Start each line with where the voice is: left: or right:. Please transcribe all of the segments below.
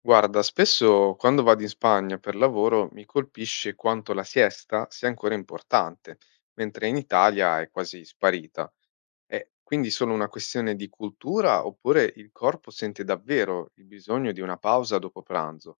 left: Guarda, spesso quando vado in Spagna per lavoro mi colpisce quanto la siesta sia ancora importante, mentre in Italia è quasi sparita. È quindi solo una questione di cultura oppure il corpo sente davvero il bisogno di una pausa dopo pranzo?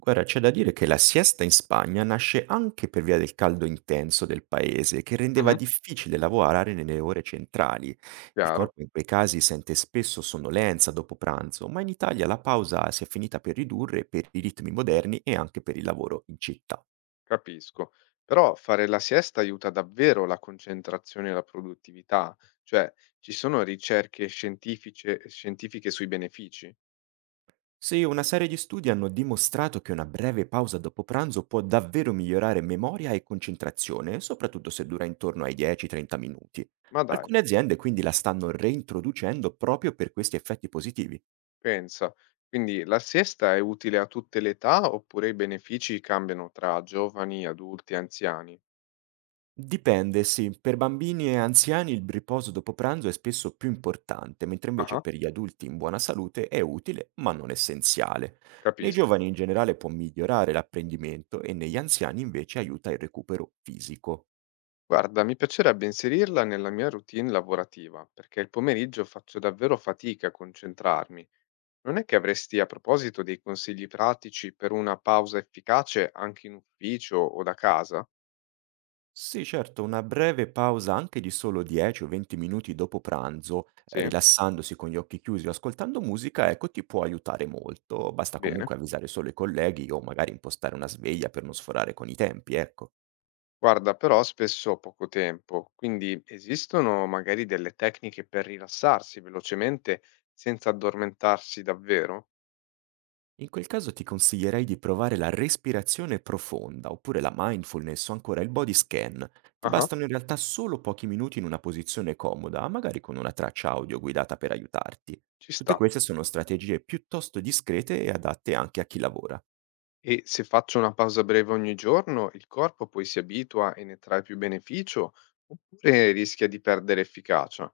right: Guarda, c'è da dire che la siesta in Spagna nasce anche per via del caldo intenso del paese, che rendeva
left: Mhm.
right: difficile lavorare nelle ore centrali. Il
left: Chiaro,
right: corpo in quei casi sente spesso sonnolenza dopo pranzo, ma in Italia la pausa si è finita per ridurre per i ritmi moderni e anche per il lavoro in città.
left: capisco. Però fare la siesta aiuta davvero la concentrazione e la produttività, cioè ci sono ricerche scientifiche sui benefici?
right: Sì, una serie di studi hanno dimostrato che una breve pausa dopo pranzo può davvero migliorare memoria e concentrazione, soprattutto se dura intorno ai 10-30 minuti.
left: Ma dai.
right: Alcune aziende quindi la stanno reintroducendo proprio per questi effetti positivi.
left: Pensa, quindi la siesta è utile a tutte le età oppure i benefici cambiano tra giovani, adulti e anziani?
right: Dipende, sì, per bambini e anziani il riposo dopo pranzo è spesso più importante, mentre invece
left: Ah,
right: per gli adulti in buona salute è utile, ma non essenziale. Nei
left: capisco.
right: giovani in generale può migliorare l'apprendimento e negli anziani invece aiuta il recupero fisico.
left: Guarda, mi piacerebbe inserirla nella mia routine lavorativa, perché il pomeriggio faccio davvero fatica a concentrarmi. Non è che avresti a proposito dei consigli pratici per una pausa efficace anche in ufficio o da casa?
right: Sì, certo, una breve pausa anche di solo 10 o 20 minuti dopo pranzo,
left: Sì?
right: rilassandosi con gli occhi chiusi o ascoltando musica, ecco, ti può aiutare molto. Basta
left: Bene.
right: comunque avvisare solo i colleghi o magari impostare una sveglia per non sforare con i tempi, ecco.
left: Guarda, però spesso ho poco tempo, quindi esistono magari delle tecniche per rilassarsi velocemente senza addormentarsi davvero?
right: In quel caso ti consiglierei di provare la respirazione profonda oppure la mindfulness o ancora il body scan. Ti
left: Ah,
right: bastano in realtà solo pochi minuti in una posizione comoda, magari con una traccia audio guidata per aiutarti.
left: ci
right: Tutte
left: sta.
right: queste sono strategie piuttosto discrete e adatte anche a chi lavora.
left: E se faccio una pausa breve ogni giorno, il corpo poi si abitua e ne trae più beneficio, oppure rischia di perdere efficacia?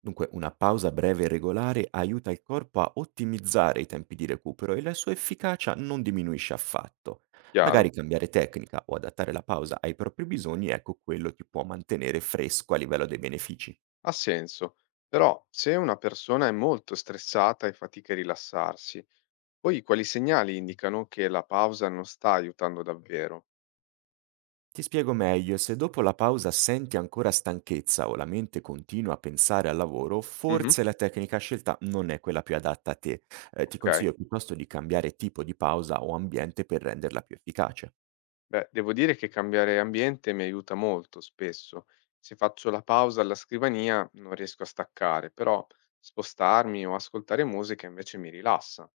right: Dunque, una pausa breve e regolare aiuta il corpo a ottimizzare i tempi di recupero e la sua efficacia non diminuisce affatto.
left: Chiaro?
right: Magari cambiare tecnica o adattare la pausa ai propri bisogni, ecco quello ti può mantenere fresco a livello dei benefici.
left: Ha senso. Però se una persona è molto stressata e fatica a rilassarsi, poi quali segnali indicano che la pausa non sta aiutando davvero?
right: Ti spiego meglio, se dopo la pausa senti ancora stanchezza o la mente continua a pensare al lavoro,
left: Mhm.
right: forse la tecnica scelta non è quella più adatta a te. Ti
left: Ok.
right: consiglio piuttosto di cambiare tipo di pausa o ambiente per renderla più efficace.
left: Beh, devo dire che cambiare ambiente mi aiuta molto spesso. Se faccio la pausa alla scrivania non riesco a staccare, però spostarmi o ascoltare musica invece mi rilassa.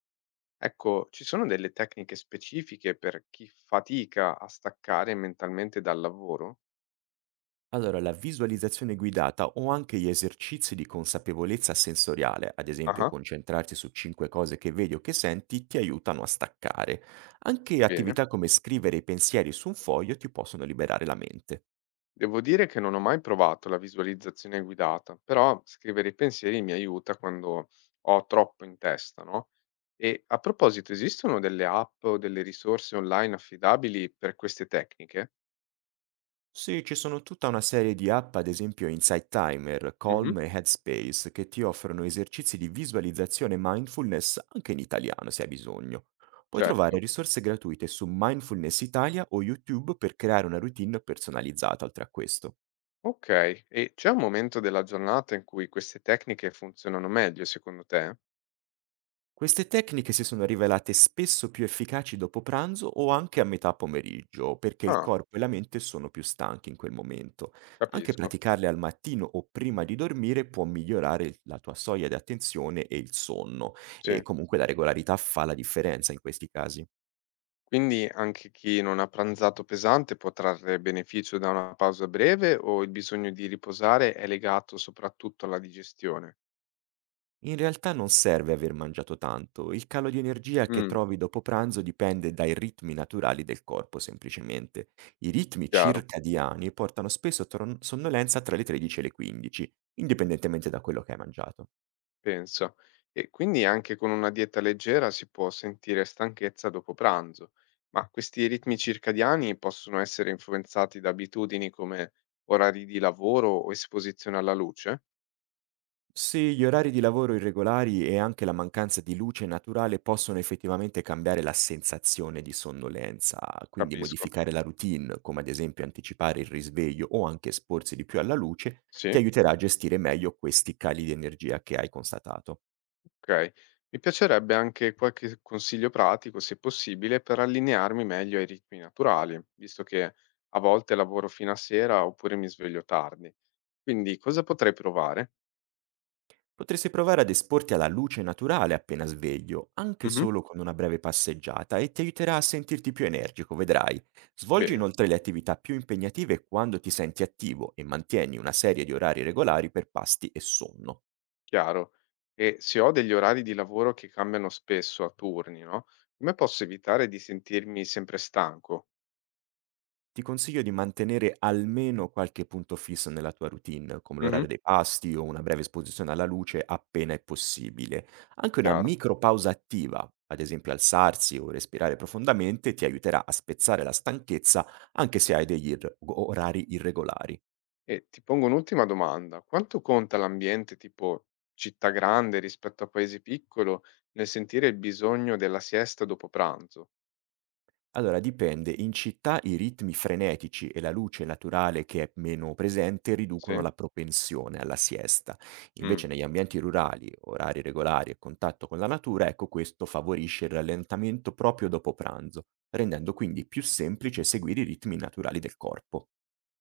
left: Ecco, ci sono delle tecniche specifiche per chi fatica a staccare mentalmente dal lavoro?
right: Allora, la visualizzazione guidata o anche gli esercizi di consapevolezza sensoriale, ad esempio
left: Ah,
right: concentrarsi su cinque cose che vedi o che senti, ti aiutano a staccare. Anche
left: bene.
right: attività come scrivere i pensieri su un foglio ti possono liberare la mente.
left: Devo dire che non ho mai provato la visualizzazione guidata, però scrivere i pensieri mi aiuta quando ho troppo in testa, no? E a proposito, esistono delle app o delle risorse online affidabili per queste tecniche?
right: Sì, ci sono tutta una serie di app, ad esempio Insight Timer,
left: Mhm.
right: Calm e Headspace, che ti offrono esercizi di visualizzazione e mindfulness anche in italiano se hai bisogno. Puoi
left: Certo.
right: trovare risorse gratuite su Mindfulness Italia o YouTube per creare una routine personalizzata oltre a questo.
left: Ok, e c'è un momento della giornata in cui queste tecniche funzionano meglio, secondo te?
right: Queste tecniche si sono rivelate spesso più efficaci dopo pranzo o anche a metà pomeriggio, perché il
left: Ah,
right: corpo e la mente sono più stanchi in quel momento. Anche
left: capisco.
right: praticarle al mattino o prima di dormire può migliorare la tua soglia di attenzione e il sonno,
left: Sì.
right: e comunque la regolarità fa la differenza in questi casi.
left: Quindi anche chi non ha pranzato pesante può trarre beneficio da una pausa breve o il bisogno di riposare è legato soprattutto alla digestione?
right: In realtà non serve aver mangiato tanto, il calo di energia che
left: Mm.
right: trovi dopo pranzo dipende dai ritmi naturali del corpo semplicemente. I ritmi
left: Chiaro,
right: circadiani portano spesso a sonnolenza tra le 13 e le 15, indipendentemente da quello che hai mangiato.
left: penso. E quindi anche con una dieta leggera si può sentire stanchezza dopo pranzo, ma questi ritmi circadiani possono essere influenzati da abitudini come orari di lavoro o esposizione alla luce?
right: Sì, gli orari di lavoro irregolari e anche la mancanza di luce naturale possono effettivamente cambiare la sensazione di sonnolenza, quindi
left: Capisco.
right: modificare la routine, come ad esempio anticipare il risveglio o anche esporsi di più alla luce, ti
left: Sì?
right: aiuterà a gestire meglio questi cali di energia che hai constatato.
left: Okay. Mi piacerebbe anche qualche s consiglio pratico, se possibile, per allinearmi meglio ai ritmi naturali, visto che a volte lavoro fino a sera oppure mi sveglio tardi. Quindi cosa potrei provare?
right: Potresti provare ad esporti alla luce naturale appena sveglio, anche
left: Mh-mh.
right: solo con una breve passeggiata, e ti aiuterà a sentirti più energico, vedrai. Svolgi
left: Bene,
right: inoltre le attività più impegnative quando ti senti attivo e mantieni una serie di orari regolari per pasti e sonno.
left: chiaro. E se ho degli orari di lavoro che cambiano spesso a turni, no, come posso evitare di sentirmi sempre stanco?
right: Ti consiglio di mantenere almeno qualche punto fisso nella tua routine, come
left: Mh-mh.
right: l'orario dei pasti o una breve esposizione alla luce appena è possibile. Anche una
left: Chiaro.
right: micro pausa attiva, ad esempio alzarsi o respirare profondamente, ti aiuterà a spezzare la stanchezza anche se hai degli orari irregolari.
left: E ti pongo un'ultima domanda. Quanto conta l'ambiente tipo città grande rispetto a paese piccolo nel sentire il bisogno della siesta dopo pranzo?
right: Allora dipende, in città i ritmi frenetici e la luce naturale che è meno presente riducono
left: Sì?
right: la propensione alla siesta.
left: Mh.
right: Invece negli ambienti rurali, orari regolari e contatto con la natura, ecco questo favorisce il rallentamento proprio dopo pranzo, rendendo quindi più semplice seguire i ritmi naturali del corpo.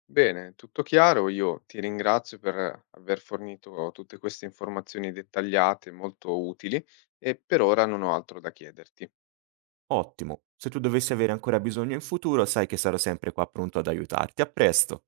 left: Bene, tutto chiaro. Io ti ringrazio per aver fornito tutte queste informazioni dettagliate, molto utili, e per ora non ho altro da chiederti.
right: Ottimo, se tu dovessi avere ancora bisogno in futuro sai che sarò sempre qua pronto ad aiutarti. A presto!